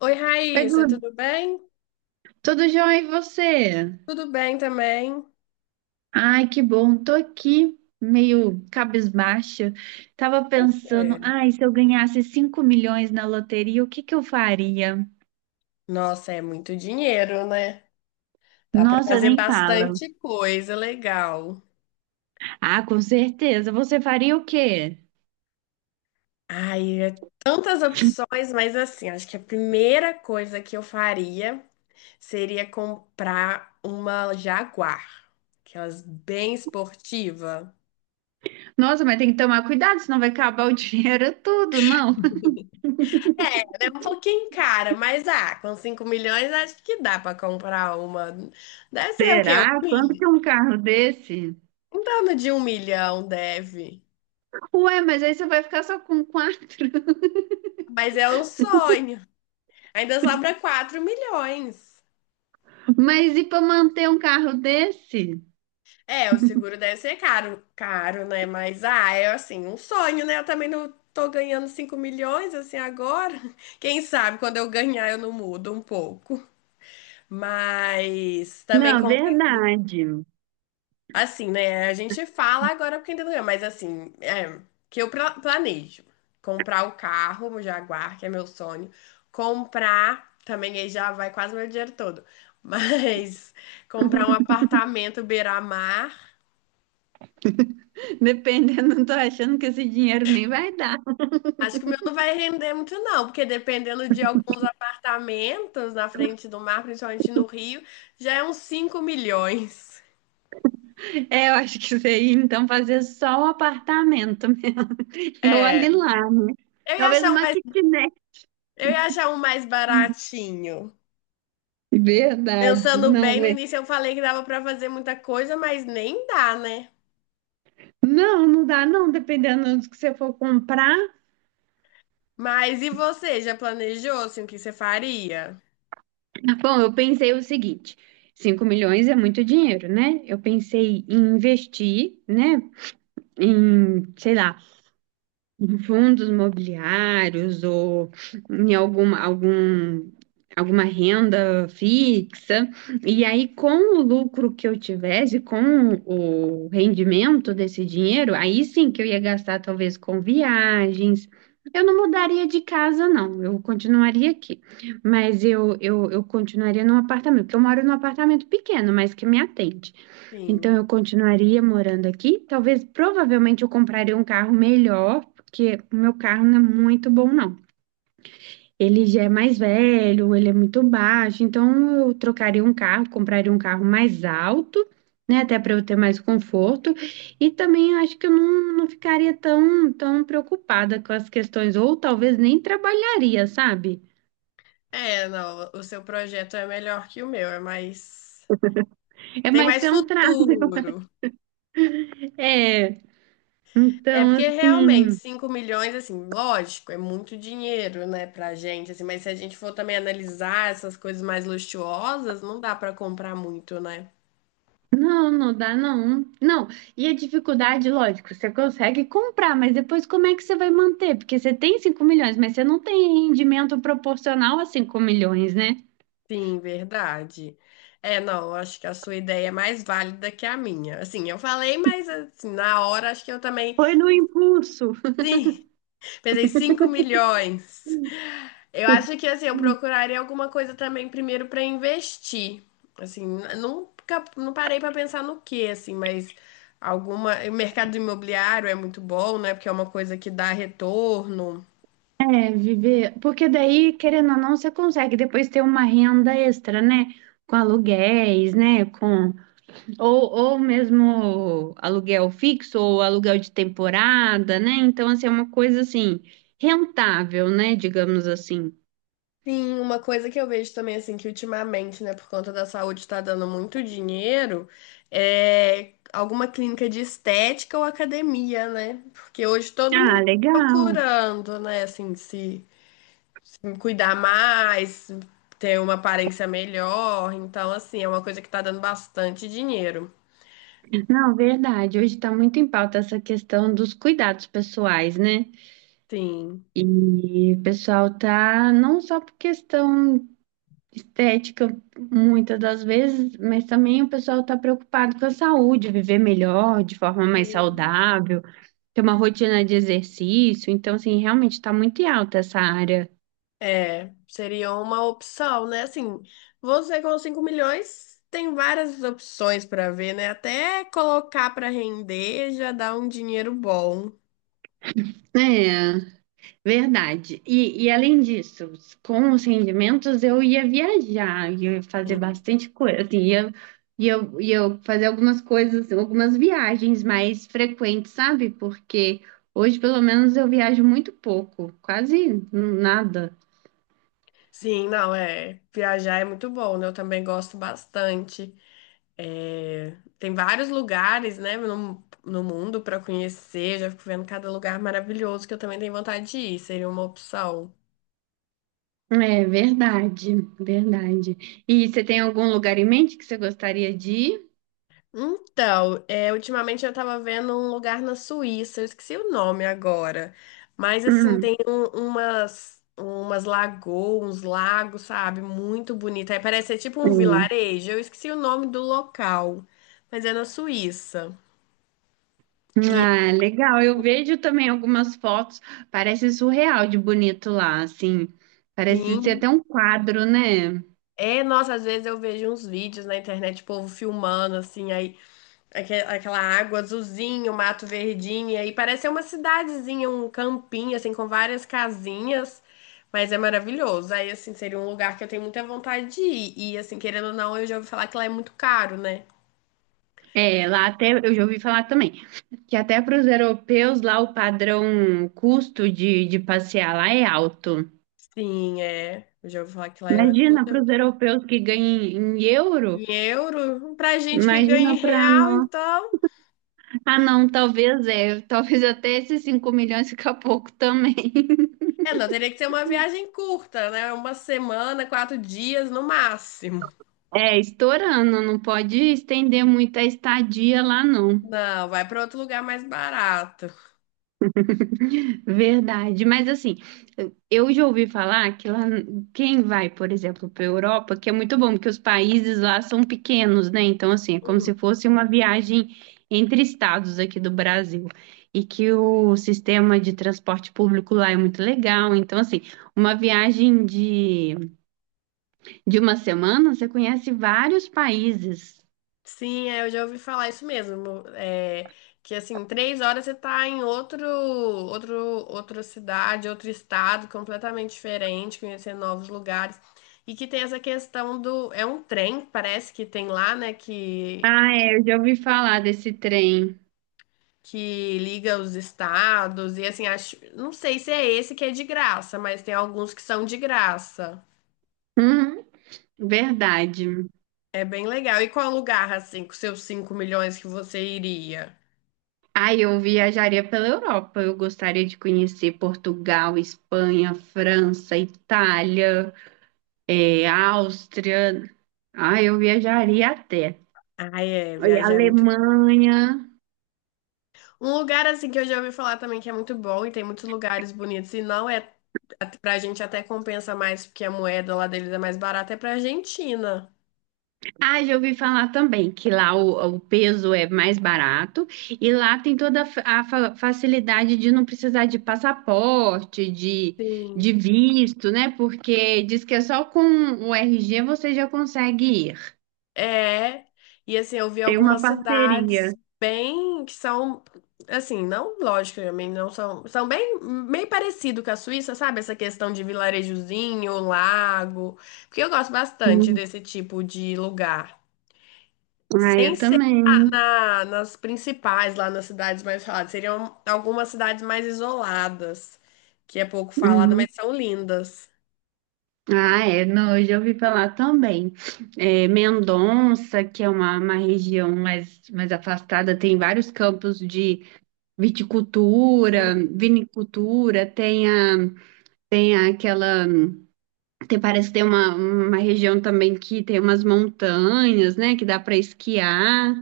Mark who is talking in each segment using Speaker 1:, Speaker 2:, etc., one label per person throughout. Speaker 1: Oi,
Speaker 2: Oi,
Speaker 1: Raíssa,
Speaker 2: Dudu.
Speaker 1: tudo bem?
Speaker 2: Tudo jóia e você?
Speaker 1: Tudo bem também.
Speaker 2: Ai, que bom. Tô aqui meio cabisbaixa. Tava
Speaker 1: Por quê?
Speaker 2: pensando, ai, se eu ganhasse 5 milhões na loteria, o que que eu faria?
Speaker 1: Nossa, é muito dinheiro, né? Dá para
Speaker 2: Nossa,
Speaker 1: fazer
Speaker 2: nem fala.
Speaker 1: bastante coisa legal.
Speaker 2: Ah, com certeza. Você faria o quê?
Speaker 1: Ai, é tantas opções, mas assim, acho que a primeira coisa que eu faria seria comprar uma Jaguar, aquelas bem esportiva.
Speaker 2: Nossa, mas tem que tomar cuidado, senão vai acabar o dinheiro tudo, não?
Speaker 1: É, ela é um pouquinho cara, mas ah, com 5 milhões acho que dá para comprar uma. Deve ser o quê? Um
Speaker 2: Será? Quanto
Speaker 1: milhão?
Speaker 2: que é um carro desse?
Speaker 1: Em torno de 1 milhão deve.
Speaker 2: Ué, mas aí você vai ficar só com quatro.
Speaker 1: Mas é um sonho. Ainda sobra 4 milhões.
Speaker 2: Mas e para manter um carro desse?
Speaker 1: É, o seguro deve ser caro, caro, né? Mas, ah, é assim, um sonho, né? Eu também não tô ganhando 5 milhões, assim, agora. Quem sabe quando eu ganhar eu não mudo um pouco. Mas também
Speaker 2: Não,
Speaker 1: com.
Speaker 2: verdade.
Speaker 1: Assim, né? A gente fala agora porque ainda não é, mas assim, é, que eu planejo comprar o carro, o Jaguar, que é meu sonho. Comprar, também aí já vai quase meu dinheiro todo. Mas comprar um apartamento beira-mar,
Speaker 2: Dependendo, não tô achando que esse dinheiro nem vai dar.
Speaker 1: acho que o meu não vai render muito não, porque dependendo de alguns apartamentos na frente do mar, principalmente no Rio, já é uns 5 milhões.
Speaker 2: É, eu acho que isso aí, então fazer só o apartamento. E
Speaker 1: É,
Speaker 2: olhe lá, né?
Speaker 1: eu ia
Speaker 2: Talvez
Speaker 1: achar um
Speaker 2: uma
Speaker 1: mais,
Speaker 2: kitnet.
Speaker 1: eu ia achar um mais baratinho.
Speaker 2: Verdade,
Speaker 1: Pensando bem,
Speaker 2: não
Speaker 1: no
Speaker 2: é.
Speaker 1: início eu falei que dava pra fazer muita coisa, mas nem dá, né?
Speaker 2: Não, não dá, não, dependendo do que você for comprar.
Speaker 1: Mas e você, já planejou assim o que você faria?
Speaker 2: Bom, eu pensei o seguinte: 5 milhões é muito dinheiro, né? Eu pensei em investir, né? Em, sei lá, em fundos imobiliários ou em alguma, algum, alguma renda fixa. E aí, com o lucro que eu tivesse, com o rendimento desse dinheiro, aí sim que eu ia gastar talvez com viagens. Eu não mudaria de casa, não. Eu continuaria aqui. Mas eu continuaria num apartamento, porque eu moro num apartamento pequeno, mas que me atende.
Speaker 1: Sim.
Speaker 2: Então eu continuaria morando aqui. Talvez, provavelmente, eu compraria um carro melhor, porque o meu carro não é muito bom, não. Ele já é mais velho, ele é muito baixo, então eu trocaria um carro, compraria um carro mais alto, né, até para eu ter mais conforto. E também acho que eu não ficaria tão preocupada com as questões, ou talvez nem trabalharia, sabe?
Speaker 1: É, não, o seu projeto é melhor que o meu, é mais.
Speaker 2: É
Speaker 1: Tem
Speaker 2: mais
Speaker 1: mais
Speaker 2: ser um trabalho.
Speaker 1: futuro.
Speaker 2: É,
Speaker 1: É
Speaker 2: então
Speaker 1: porque realmente
Speaker 2: assim.
Speaker 1: 5 milhões assim, lógico, é muito dinheiro, né, pra gente assim, mas se a gente for também analisar essas coisas mais luxuosas, não dá pra comprar muito, né?
Speaker 2: Não, não dá não. Não, e a dificuldade, lógico, você consegue comprar, mas depois como é que você vai manter? Porque você tem cinco milhões, mas você não tem rendimento proporcional a 5 milhões, né?
Speaker 1: Sim, verdade. É, não, eu acho que a sua ideia é mais válida que a minha. Assim, eu falei, mas assim, na hora acho que eu também.
Speaker 2: Foi no impulso.
Speaker 1: Sim, pensei 5 milhões. Eu acho que assim, eu procuraria alguma coisa também primeiro para investir. Assim, nunca não parei para pensar no que assim, mas alguma, o mercado imobiliário é muito bom, né? Porque é uma coisa que dá retorno.
Speaker 2: É, viver. Porque daí, querendo ou não, você consegue depois ter uma renda extra, né? Com aluguéis, né? Com... ou mesmo aluguel fixo ou aluguel de temporada, né? Então, assim, é uma coisa assim, rentável, né? Digamos assim.
Speaker 1: Sim, uma coisa que eu vejo também, assim, que ultimamente, né, por conta da saúde tá dando muito dinheiro, é alguma clínica de estética ou academia, né? Porque hoje todo mundo
Speaker 2: Ah,
Speaker 1: tá
Speaker 2: legal.
Speaker 1: procurando, né, assim, se cuidar mais, ter uma aparência melhor. Então, assim, é uma coisa que tá dando bastante dinheiro.
Speaker 2: Não, verdade. Hoje está muito em pauta essa questão dos cuidados pessoais, né?
Speaker 1: Sim.
Speaker 2: E o pessoal tá não só por questão estética, muitas das vezes, mas também o pessoal está preocupado com a saúde, viver melhor, de forma mais
Speaker 1: Sim.
Speaker 2: saudável, ter uma rotina de exercício. Então, assim, realmente está muito em alta essa área,
Speaker 1: É, seria uma opção, né? Assim, você com 5 milhões tem várias opções para ver, né? Até colocar para render já dá um dinheiro bom.
Speaker 2: né? Verdade. E além disso, com os rendimentos eu ia viajar, ia fazer
Speaker 1: Sim,
Speaker 2: bastante coisa, assim, ia, ia fazer algumas coisas, algumas viagens mais frequentes, sabe? Porque hoje, pelo menos, eu viajo muito pouco, quase nada.
Speaker 1: sim, não, é. Viajar é muito bom, né? Eu também gosto bastante. É, tem vários lugares, né, no mundo para conhecer. Já fico vendo cada lugar maravilhoso que eu também tenho vontade de ir. Seria uma opção.
Speaker 2: É verdade, verdade. E você tem algum lugar em mente que você gostaria de ir?
Speaker 1: Então, é, ultimamente eu tava vendo um lugar na Suíça, eu esqueci o nome agora, mas assim, tem umas lagoas, uns lagos, sabe? Muito bonito. Aí parece ser tipo um
Speaker 2: Hum.
Speaker 1: vilarejo, eu esqueci o nome do local, mas é na Suíça. E
Speaker 2: Ah, legal. Eu vejo também algumas fotos, parece surreal de bonito lá, assim. Parece ser
Speaker 1: assim,
Speaker 2: até um quadro, né?
Speaker 1: é, nossa, às vezes eu vejo uns vídeos na internet, o povo filmando, assim, aí. Aquela água azulzinha, o mato verdinho, e aí parece uma cidadezinha, um campinho, assim, com várias casinhas, mas é maravilhoso. Aí, assim, seria um lugar que eu tenho muita vontade de ir. E, assim, querendo ou não, eu já ouvi falar que lá é muito caro, né?
Speaker 2: É, lá até eu já ouvi falar também que até para os europeus lá o padrão custo de passear lá é alto.
Speaker 1: Sim, é. Eu já ouvi falar que lá é tudo
Speaker 2: Imagina
Speaker 1: é
Speaker 2: para os
Speaker 1: muito-
Speaker 2: europeus que ganham em euro.
Speaker 1: em euro. Pra gente que
Speaker 2: Imagina
Speaker 1: ganha em
Speaker 2: para
Speaker 1: real,
Speaker 2: nós.
Speaker 1: então.
Speaker 2: Ah, não, talvez é, talvez até esses 5 milhões fica pouco também.
Speaker 1: É, não, teria que ser uma viagem curta, né? Uma semana, 4 dias no máximo.
Speaker 2: É, estourando, não pode estender muito a estadia lá, não.
Speaker 1: Não, vai para outro lugar mais barato.
Speaker 2: Verdade, mas assim, eu já ouvi falar que lá, quem vai, por exemplo, para a Europa, que é muito bom, porque os países lá são pequenos, né? Então, assim, é como se
Speaker 1: Uhum.
Speaker 2: fosse uma viagem entre estados aqui do Brasil. E que o sistema de transporte público lá é muito legal. Então, assim, uma viagem de uma semana, você conhece vários países.
Speaker 1: Sim, é, eu já ouvi falar isso mesmo. É, que assim, 3 horas você tá em outra cidade, outro estado completamente diferente, conhecendo novos lugares. E que tem essa questão do. É um trem, parece que tem lá, né? Que,
Speaker 2: Ah, é, eu já ouvi falar desse trem.
Speaker 1: que liga os estados. E assim, acho, não sei se é esse que é de graça, mas tem alguns que são de graça.
Speaker 2: Verdade.
Speaker 1: É bem legal. E qual lugar, assim, com seus 5 milhões que você iria?
Speaker 2: Ah, eu viajaria pela Europa. Eu gostaria de conhecer Portugal, Espanha, França, Itália, Áustria. Ah, eu viajaria até.
Speaker 1: Ah, é,
Speaker 2: Oi,
Speaker 1: viajar é muito.
Speaker 2: Alemanha.
Speaker 1: Um lugar assim que eu já ouvi falar também que é muito bom e tem muitos lugares bonitos e não é pra gente até compensa mais porque a moeda lá deles é mais barata é pra Argentina.
Speaker 2: Ah, já ouvi falar também que lá o peso é mais barato e lá tem toda a, facilidade de não precisar de passaporte,
Speaker 1: Sim.
Speaker 2: de visto, né? Porque diz que é só com o RG você já consegue ir.
Speaker 1: É. E assim, eu vi
Speaker 2: Tem uma
Speaker 1: algumas
Speaker 2: parceria.
Speaker 1: cidades bem que são assim, não, lógico, também não são, são bem meio parecido com a Suíça, sabe? Essa questão de vilarejozinho, lago, porque eu gosto bastante desse tipo de lugar.
Speaker 2: Ah,
Speaker 1: Sem
Speaker 2: eu
Speaker 1: ser
Speaker 2: também.
Speaker 1: nas principais, lá nas cidades mais faladas. Seriam algumas cidades mais isoladas, que é pouco falada,
Speaker 2: Uhum.
Speaker 1: mas são lindas.
Speaker 2: Ah, é, não, eu já ouvi falar também. É, Mendonça, que é uma região mais afastada, tem vários campos de viticultura, vinicultura, tem a, tem aquela, tem, parece que tem uma região também que tem umas montanhas, né, que dá para esquiar,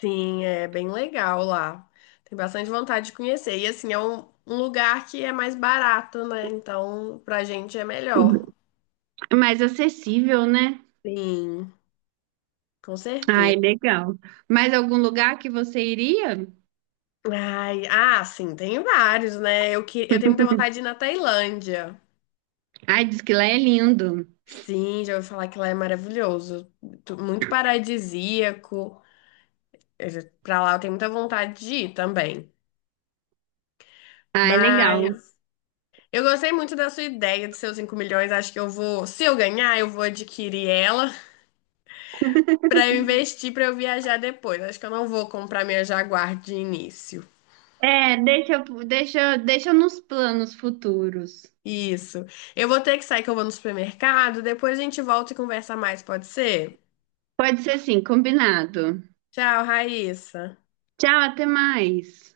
Speaker 1: Sim, é bem legal lá. Tem bastante vontade de conhecer. E assim, é um lugar que é mais barato, né? Então, pra gente é melhor.
Speaker 2: é mais acessível, né?
Speaker 1: Sim, com
Speaker 2: Ai,
Speaker 1: certeza.
Speaker 2: legal. Mais algum lugar que você iria?
Speaker 1: Ai, ah, sim, tem vários, né? Eu tenho muita vontade de ir na Tailândia.
Speaker 2: Ai, diz que lá é lindo.
Speaker 1: Sim, já ouvi falar que lá é maravilhoso. Muito paradisíaco. Pra lá eu tenho muita vontade de ir também.
Speaker 2: Ai, legal.
Speaker 1: Mas eu gostei muito da sua ideia dos seus 5 milhões. Acho que eu vou, se eu ganhar, eu vou adquirir ela pra eu investir pra eu viajar depois. Acho que eu não vou comprar minha Jaguar de início.
Speaker 2: É, deixa, deixa, deixa nos planos futuros.
Speaker 1: Isso. Eu vou ter que sair que eu vou no supermercado. Depois a gente volta e conversa mais, pode ser?
Speaker 2: Pode ser assim, combinado.
Speaker 1: Tchau, Raíssa.
Speaker 2: Tchau, até mais.